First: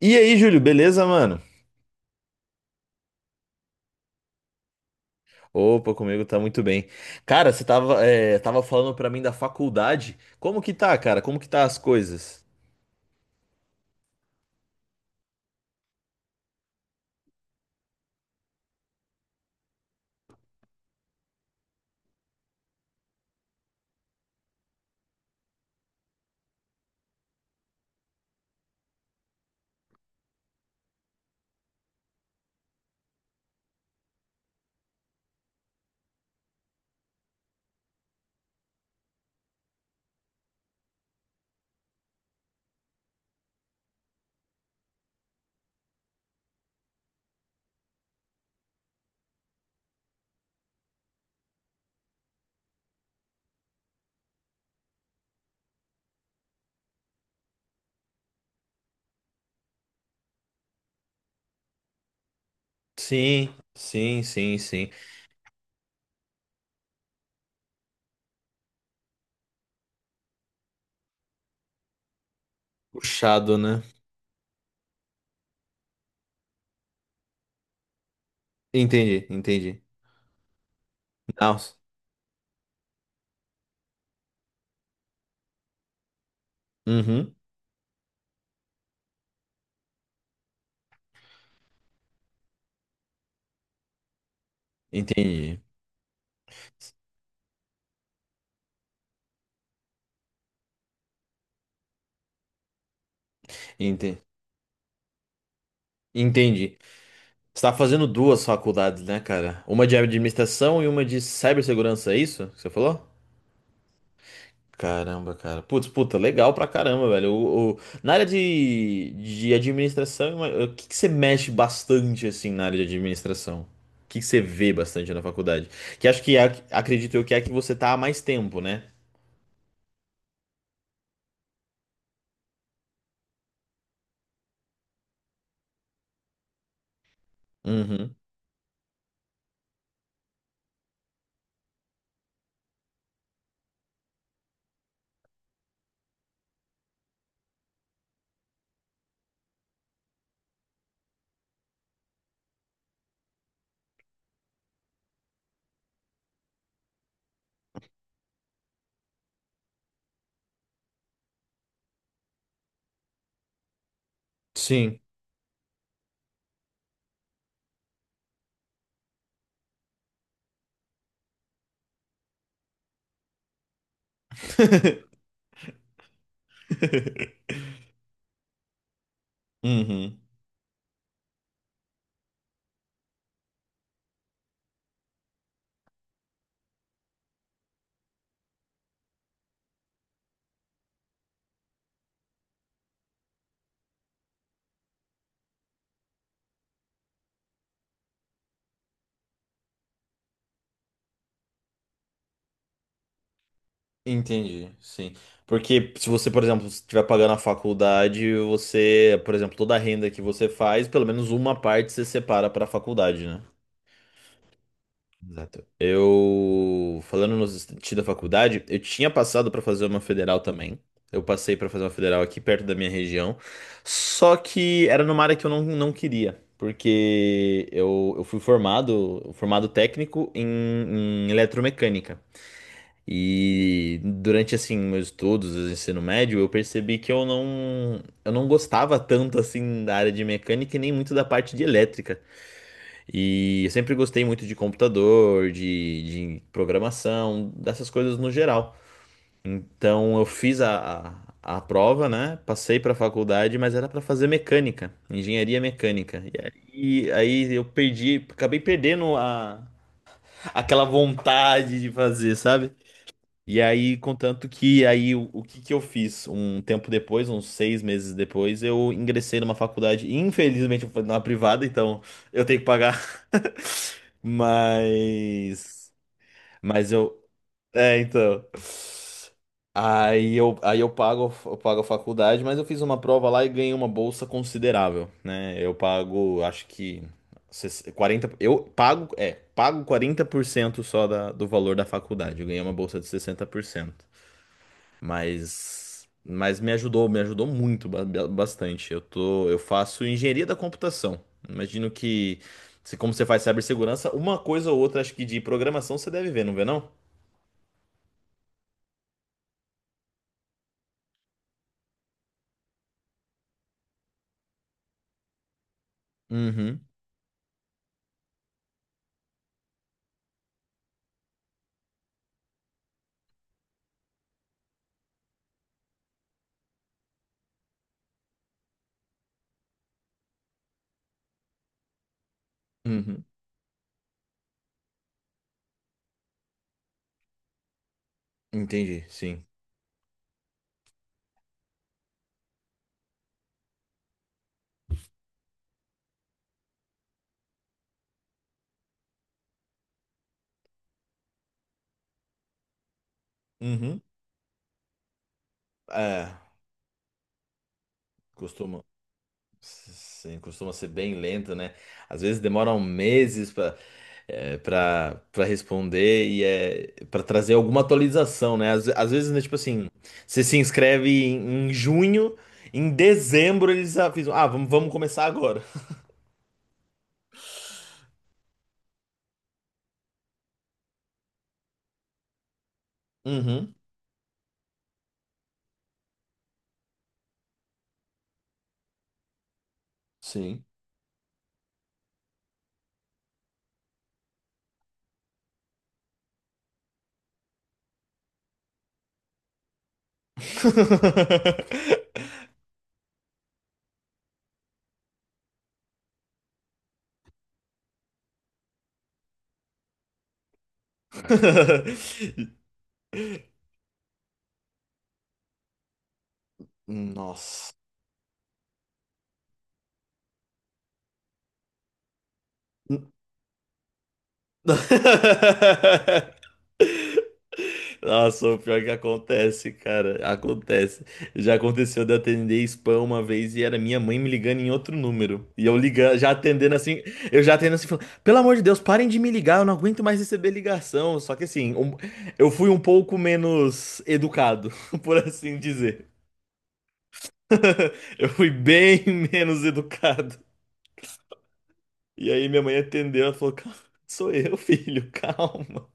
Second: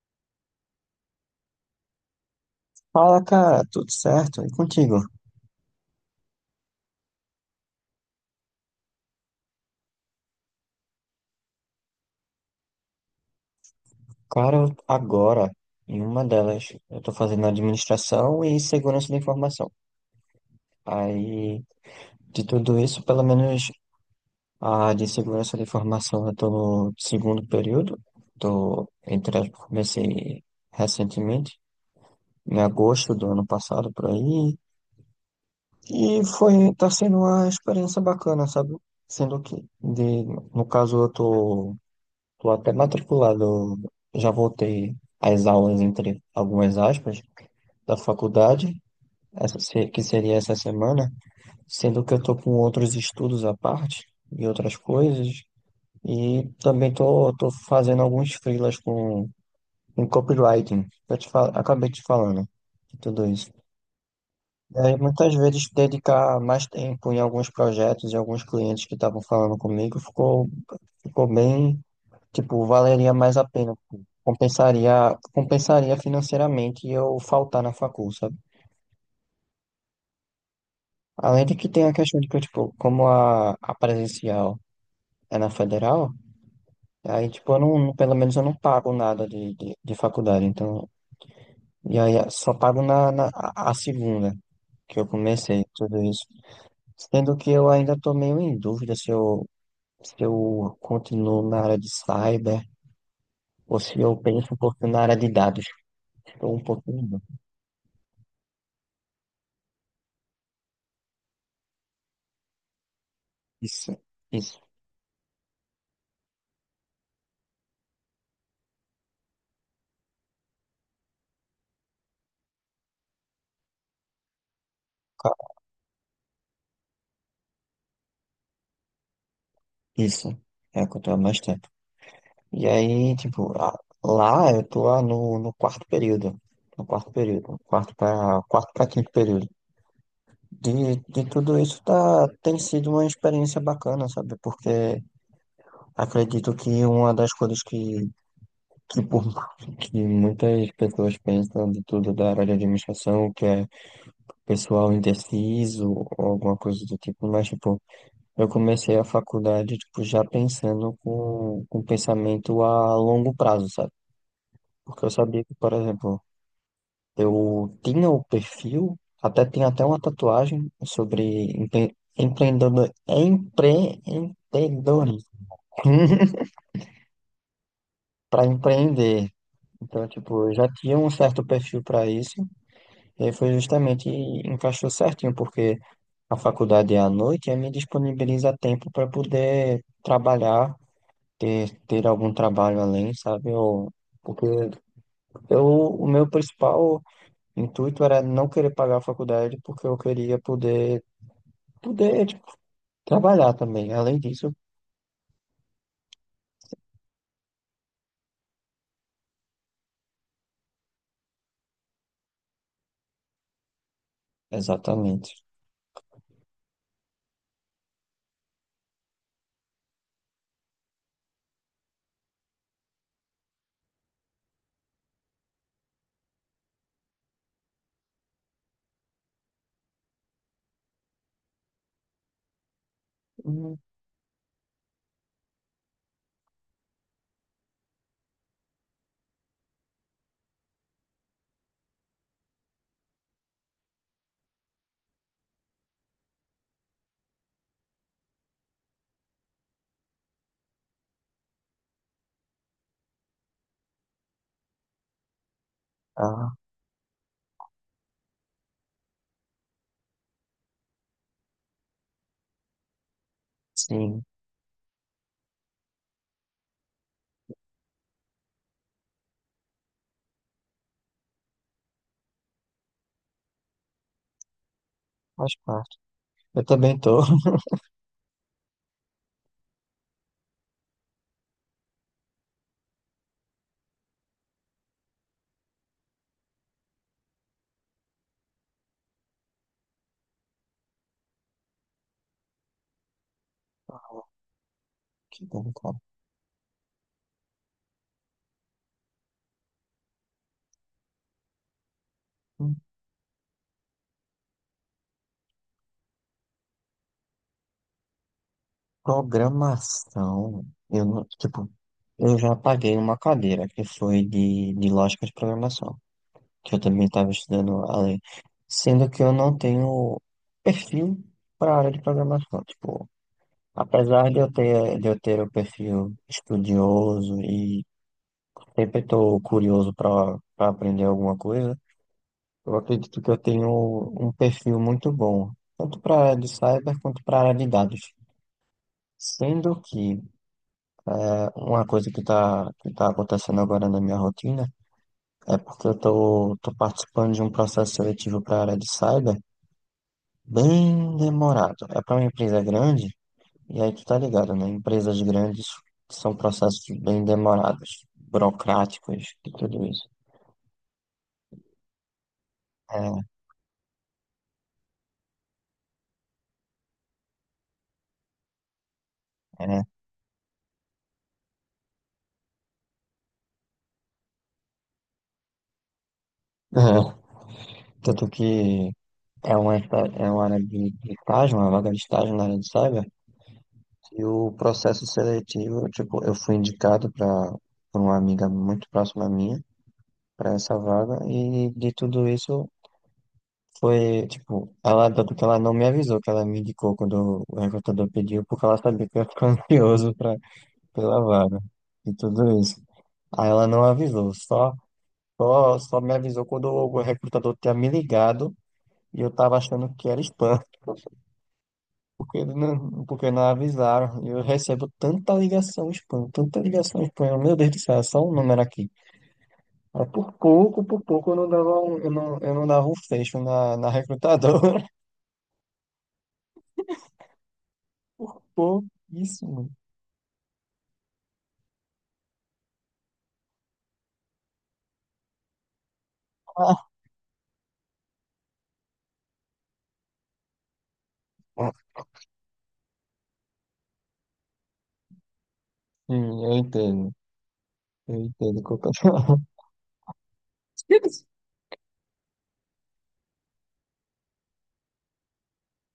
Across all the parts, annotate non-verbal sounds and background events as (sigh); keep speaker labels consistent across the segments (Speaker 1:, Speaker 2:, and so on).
Speaker 1: E aí, Júlio, beleza, mano?
Speaker 2: Fala, cara, tudo certo? E contigo?
Speaker 1: Opa, comigo tá muito bem. Cara, você tava falando pra mim da faculdade. Como que tá, cara? Como que tá as coisas?
Speaker 2: Cara, agora, em uma delas, eu tô fazendo administração e segurança da informação. Aí, de tudo isso, pelo menos a de segurança da informação eu tô no segundo período. Comecei recentemente, em agosto do ano passado, por aí. E tá sendo uma experiência bacana, sabe? Sendo que, no caso, eu tô Estou até matriculado, já voltei às aulas, entre algumas aspas, da faculdade, essa se- que seria essa semana, sendo que eu estou com outros estudos à parte e outras coisas, e também tô fazendo alguns freelas com copywriting, que acabei te falando de tudo isso.
Speaker 1: Sim, sim, sim,
Speaker 2: E
Speaker 1: sim.
Speaker 2: aí, muitas vezes, dedicar mais tempo em alguns projetos e alguns clientes que estavam falando comigo ficou bem. Tipo, valeria mais a
Speaker 1: Puxado,
Speaker 2: pena,
Speaker 1: né?
Speaker 2: tipo, compensaria financeiramente eu faltar na facul, sabe?
Speaker 1: Entendi, entendi.
Speaker 2: Além de que
Speaker 1: Nossa.
Speaker 2: tem a questão de que, tipo, como a presencial é na federal, aí,
Speaker 1: Uhum,
Speaker 2: tipo, eu pelo menos eu não pago nada de faculdade, então, e aí eu só pago na a segunda que eu
Speaker 1: entendi.
Speaker 2: comecei tudo isso. Sendo que eu ainda tô meio em dúvida se eu continuo na área de cyber ou se eu
Speaker 1: Ente-
Speaker 2: penso um pouco na área de dados, estou um
Speaker 1: Entendi.
Speaker 2: pouquinho em dúvida.
Speaker 1: Você tá fazendo duas faculdades, né, cara? Uma de administração e uma de cibersegurança, é isso que você falou?
Speaker 2: Isso, isso.
Speaker 1: Caramba, cara. Putz, puta, legal pra caramba, velho. Na área de administração, o que que você mexe bastante, assim, na área de administração? O que que você vê bastante na faculdade? Que acho que, acredito eu, que é a que você tá há mais tempo, né?
Speaker 2: Isso, é o que eu tô há mais tempo. E aí, tipo, lá eu tô lá no quarto período. No quarto período. um Quarto
Speaker 1: Uhum.
Speaker 2: para quarto para quinto período. De, de tudo isso tá, tem sido uma experiência bacana, sabe? Porque acredito que uma das coisas que, por, que muitas pessoas pensam de tudo da área de administração, que é pessoal indeciso ou alguma coisa do tipo, mas, tipo, eu comecei a faculdade, tipo, já pensando com pensamento a longo prazo, sabe?
Speaker 1: Sim.
Speaker 2: Porque eu sabia que, por exemplo, eu tinha o perfil, até tinha até uma tatuagem sobre empreendedor, empreendedorismo, (laughs)
Speaker 1: (laughs)
Speaker 2: para empreender. Então,
Speaker 1: Uhum.
Speaker 2: tipo, eu já tinha um certo perfil para isso, e aí foi justamente, encaixou certinho, porque a faculdade é à noite e aí me disponibiliza tempo para poder trabalhar ter algum trabalho além, sabe? Porque o meu principal intuito era não querer pagar a faculdade porque eu queria poder, tipo, trabalhar também. Além disso,
Speaker 1: Entendi, sim. Porque se você, por exemplo, estiver pagando a faculdade, você, por exemplo, toda a renda que você faz, pelo menos uma parte você separa pra faculdade, né?
Speaker 2: exatamente.
Speaker 1: Exato. Eu, falando no sentido da faculdade, eu tinha passado pra fazer uma federal também. Eu passei pra fazer uma federal aqui perto da minha região. Só que era numa área que eu não queria, porque eu fui formado, formado técnico em eletromecânica.
Speaker 2: Hum,
Speaker 1: E durante assim meus estudos, o ensino médio, eu percebi que eu não gostava tanto assim da área de mecânica e nem muito da parte de elétrica. E eu sempre gostei muito de computador, de programação, dessas coisas no geral. Então eu fiz a prova, né? Passei para a faculdade, mas era para fazer mecânica, engenharia mecânica.
Speaker 2: ah,
Speaker 1: E aí, eu perdi, acabei perdendo aquela vontade de fazer, sabe? E aí,
Speaker 2: sim,
Speaker 1: contanto que aí o que que eu fiz? Um tempo depois, uns 6 meses depois, eu ingressei numa faculdade, infelizmente, eu fui numa privada, então eu tenho que pagar
Speaker 2: faz
Speaker 1: mas.
Speaker 2: parte. Eu
Speaker 1: Mas
Speaker 2: também
Speaker 1: eu.
Speaker 2: tô.
Speaker 1: É, então. Aí eu pago a faculdade, mas eu fiz uma prova lá e ganhei uma bolsa considerável, né? Eu pago, acho que 60 40, eu pago 40% só da, do valor da faculdade. Eu ganhei uma bolsa de 60%
Speaker 2: (laughs) Que bom, cara.
Speaker 1: mas me ajudou muito, bastante. Eu faço engenharia da computação. Imagino que,
Speaker 2: Hum,
Speaker 1: se como você faz cibersegurança, uma coisa ou outra, acho que de programação você deve ver, não vê não?
Speaker 2: programação. Eu não, tipo, eu já paguei uma cadeira que foi de lógica de programação. Que
Speaker 1: Uhum,
Speaker 2: eu também estava estudando ali, sendo que eu não tenho perfil para a área de programação. Tipo, apesar de eu ter o perfil estudioso e sempre estou curioso para aprender alguma coisa, eu acredito
Speaker 1: uhum.
Speaker 2: que eu tenho um perfil muito bom, tanto para a área de cyber quanto para a área de dados.
Speaker 1: Entendi, sim.
Speaker 2: Sendo que uma coisa que tá acontecendo agora na minha rotina é porque tô participando de um processo seletivo para a área de cyber. Bem demorado. É para uma empresa grande, e aí
Speaker 1: Uhum.
Speaker 2: tu tá ligado, né? Empresas grandes
Speaker 1: É,
Speaker 2: são processos bem demorados,
Speaker 1: costuma.
Speaker 2: burocráticos e tudo isso.
Speaker 1: Sim, costuma ser bem lento, né? Às vezes demoram meses para responder e é para trazer alguma atualização, né? Às vezes, né, tipo
Speaker 2: É, é.
Speaker 1: assim, você se inscreve em junho, em dezembro eles avisam, ah, vamos começar agora.
Speaker 2: (laughs) Tanto que é é uma área de estágio, uma vaga de estágio na área de cyber,
Speaker 1: Uhum,
Speaker 2: e o processo seletivo, tipo, eu fui indicado para por uma amiga muito próxima minha para
Speaker 1: sim.
Speaker 2: essa vaga, e de tudo isso foi, tipo, tanto que ela não me avisou que ela me indicou quando o recrutador pediu, porque ela sabia que eu ia ficar (laughs) ansioso pela vaga
Speaker 1: (laughs)
Speaker 2: e tudo isso. Aí ela não avisou, só me avisou quando o recrutador tinha me ligado e eu tava achando que era spam, (laughs) porque ele não, porque não avisaram. E eu recebo tanta ligação spam, meu Deus
Speaker 1: Nossa.
Speaker 2: do céu, é só um número aqui. Aí por pouco eu não eu não dava um fecho na recrutadora,
Speaker 1: (laughs)
Speaker 2: (laughs) por
Speaker 1: Nossa, o pior
Speaker 2: pouco.
Speaker 1: que
Speaker 2: Isso,
Speaker 1: acontece, cara. Acontece. Já aconteceu de eu atender spam uma vez e era minha mãe me ligando em outro número. E eu ligando, já atendendo
Speaker 2: ah,
Speaker 1: assim, eu já atendendo assim, falando, pelo amor de Deus, parem de me ligar, eu não aguento mais receber ligação. Só que
Speaker 2: ah,
Speaker 1: assim, eu fui um pouco menos educado, (laughs) por assim dizer.
Speaker 2: sim, eu entendo. Eu
Speaker 1: Eu fui
Speaker 2: entendo
Speaker 1: bem (laughs)
Speaker 2: completamente.
Speaker 1: menos educado.
Speaker 2: (laughs)
Speaker 1: E aí minha mãe atendeu, ela falou, "Calma, sou eu, filho, (laughs) calma.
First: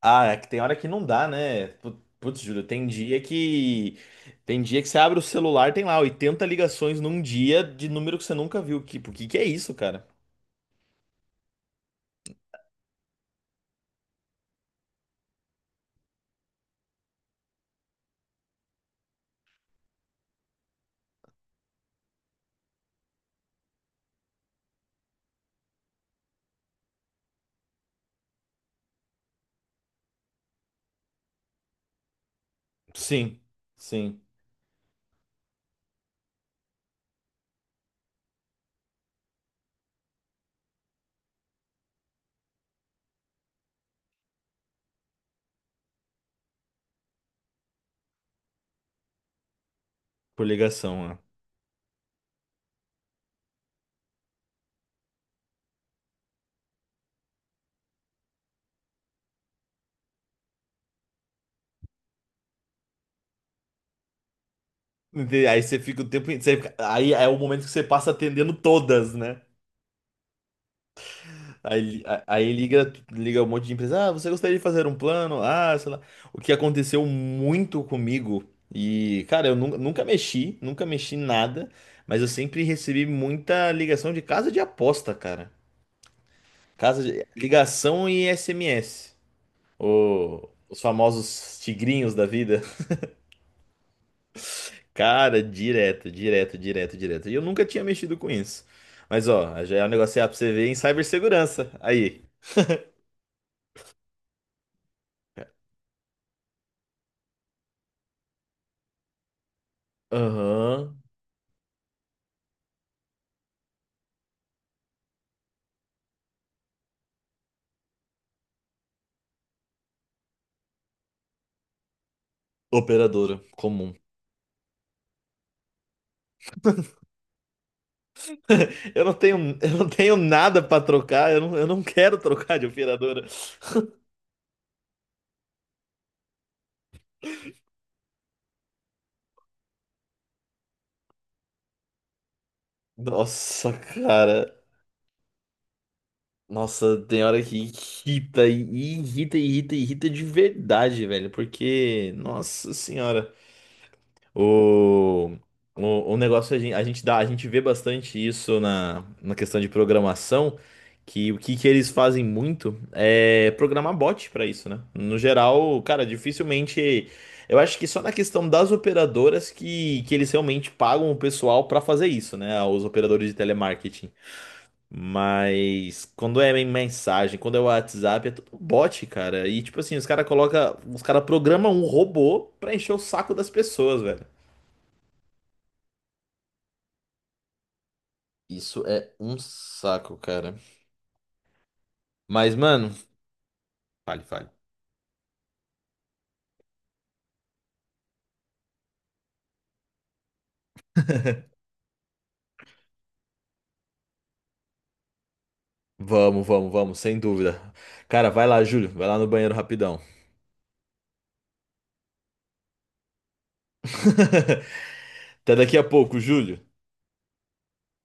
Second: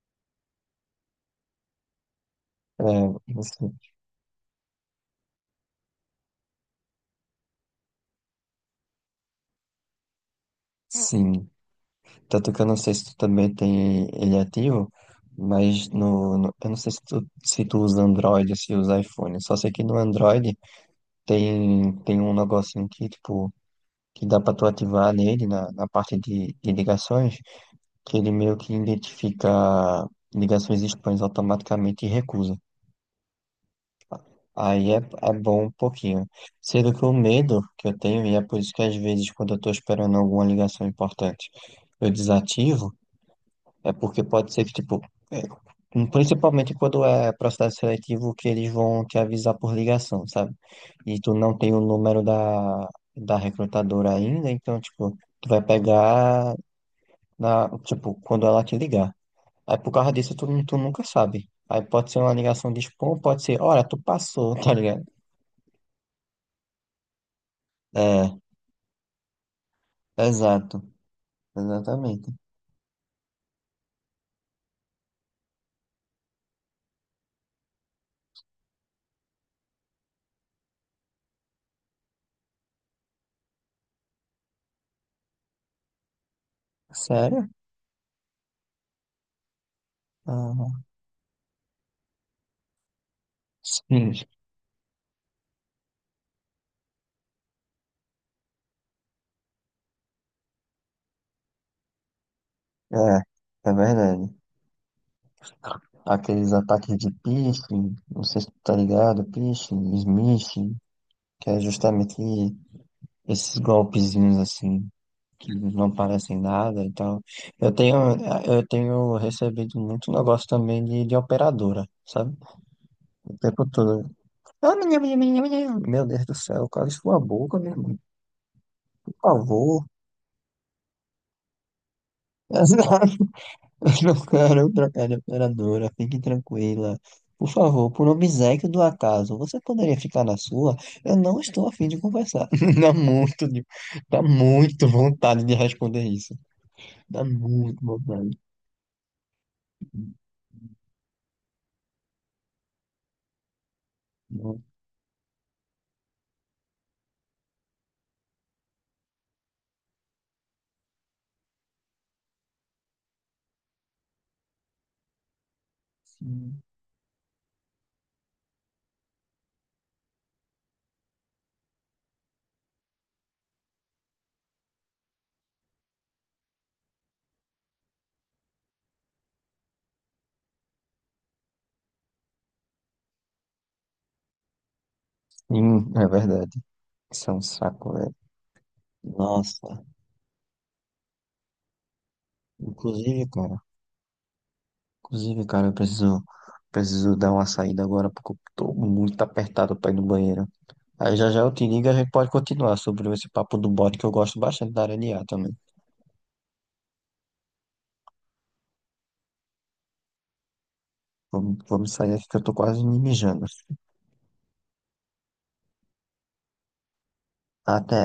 Speaker 1: Ah, é que tem hora que não dá, né? Putz, Júlio,
Speaker 2: É,
Speaker 1: tem dia
Speaker 2: assim,
Speaker 1: que. Tem dia que você abre o celular, tem lá 80 ligações num dia de número que você nunca viu. Que, o que que é isso, cara?
Speaker 2: sim. Tanto que eu não sei se tu também tem ele ativo, mas eu não sei se tu usa Android ou se usa iPhone. Só sei que no Android tem um negocinho tipo, que dá pra tu ativar nele na parte de ligações, que ele meio que identifica ligações spams automaticamente e recusa.
Speaker 1: Sim, sim,
Speaker 2: Aí é bom um pouquinho. Sendo que o medo que eu tenho, e é por isso que às vezes quando eu tô esperando alguma ligação importante, eu desativo, é porque pode ser que, tipo, é, principalmente quando é processo seletivo, que eles vão te avisar por ligação,
Speaker 1: por
Speaker 2: sabe?
Speaker 1: ligação, ó.
Speaker 2: E tu não tem o número da recrutadora ainda, então, tipo, tu vai pegar, tipo, quando ela te ligar. Aí por causa disso, tu nunca sabe. Aí pode ser uma ligação de spam, pode ser, olha, tu passou, (laughs) tá ligado?
Speaker 1: Aí você fica o tempo. Aí é o momento que você passa
Speaker 2: É,
Speaker 1: atendendo todas, né?
Speaker 2: exato,
Speaker 1: Aí,
Speaker 2: exatamente.
Speaker 1: aí liga um monte de empresa. Ah, você gostaria de fazer um plano? Ah, sei lá. O que aconteceu muito comigo. E, cara, eu nunca mexi nada, mas eu sempre recebi muita ligação de casa de aposta, cara. Casa de,
Speaker 2: Sério?
Speaker 1: ligação e SMS. Os
Speaker 2: Ah,
Speaker 1: famosos tigrinhos da vida. (laughs)
Speaker 2: sim,
Speaker 1: Cara, direto, direto, direto, direto. E eu nunca tinha mexido com isso. Mas, ó, já é um negócio aí pra você ver em cibersegurança. Aí.
Speaker 2: é, é verdade. Aqueles ataques de phishing, não sei se tu tá ligado, phishing, smishing,
Speaker 1: Aham.
Speaker 2: que é justamente esses golpezinhos assim, que não parecem nada e tal. Eu tenho, eu tenho recebido muito negócio também de operadora, sabe? O
Speaker 1: Operadora
Speaker 2: tempo
Speaker 1: comum.
Speaker 2: todo. Ah, minha, minha, minha, minha. Meu Deus do céu, cala sua boca, meu irmão,
Speaker 1: (laughs) Eu não
Speaker 2: por
Speaker 1: tenho, eu
Speaker 2: favor.
Speaker 1: não tenho nada pra trocar, eu não quero trocar de operadora.
Speaker 2: (laughs) (laughs) Não quero trocar de operadora, fique tranquila. Por favor, por obséquio do acaso, você poderia ficar na sua? Eu não estou afim de conversar. (laughs) Dá muito,
Speaker 1: Nossa,
Speaker 2: dá
Speaker 1: cara.
Speaker 2: muito vontade de responder isso.
Speaker 1: Nossa,
Speaker 2: Dá
Speaker 1: tem hora que
Speaker 2: muito vontade.
Speaker 1: irrita, e irrita, irrita, irrita de verdade, velho. Porque, nossa senhora.
Speaker 2: Nossa.
Speaker 1: O, o negócio é a gente dá, a gente vê bastante isso na questão de programação, que que eles fazem muito é programar bot para isso, né? No geral, cara, dificilmente. Eu acho que só na questão das operadoras que eles realmente pagam o pessoal para fazer isso, né? Os operadores de telemarketing. Mas quando é em mensagem, quando é WhatsApp, é tudo bot, cara. E tipo assim, os cara coloca, os cara programam um robô pra encher o saco das pessoas, velho.
Speaker 2: Sim, é verdade. Isso é um saco, velho.
Speaker 1: Isso é um
Speaker 2: Nossa.
Speaker 1: saco, cara. Mas, mano,
Speaker 2: Inclusive, cara,
Speaker 1: fale, fale.
Speaker 2: Inclusive, cara, preciso dar uma saída agora porque eu tô muito apertado pra ir no banheiro. Aí já já eu te ligo, e a gente pode continuar sobre esse papo do bode que eu gosto bastante da área de IA também.
Speaker 1: Vamos, vamos, vamos, sem dúvida. Cara, vai lá, Júlio, vai lá no banheiro rapidão.
Speaker 2: Vamos, vamos sair aqui que eu tô quase me mijando.
Speaker 1: (laughs) Até daqui a pouco, Júlio.
Speaker 2: Até.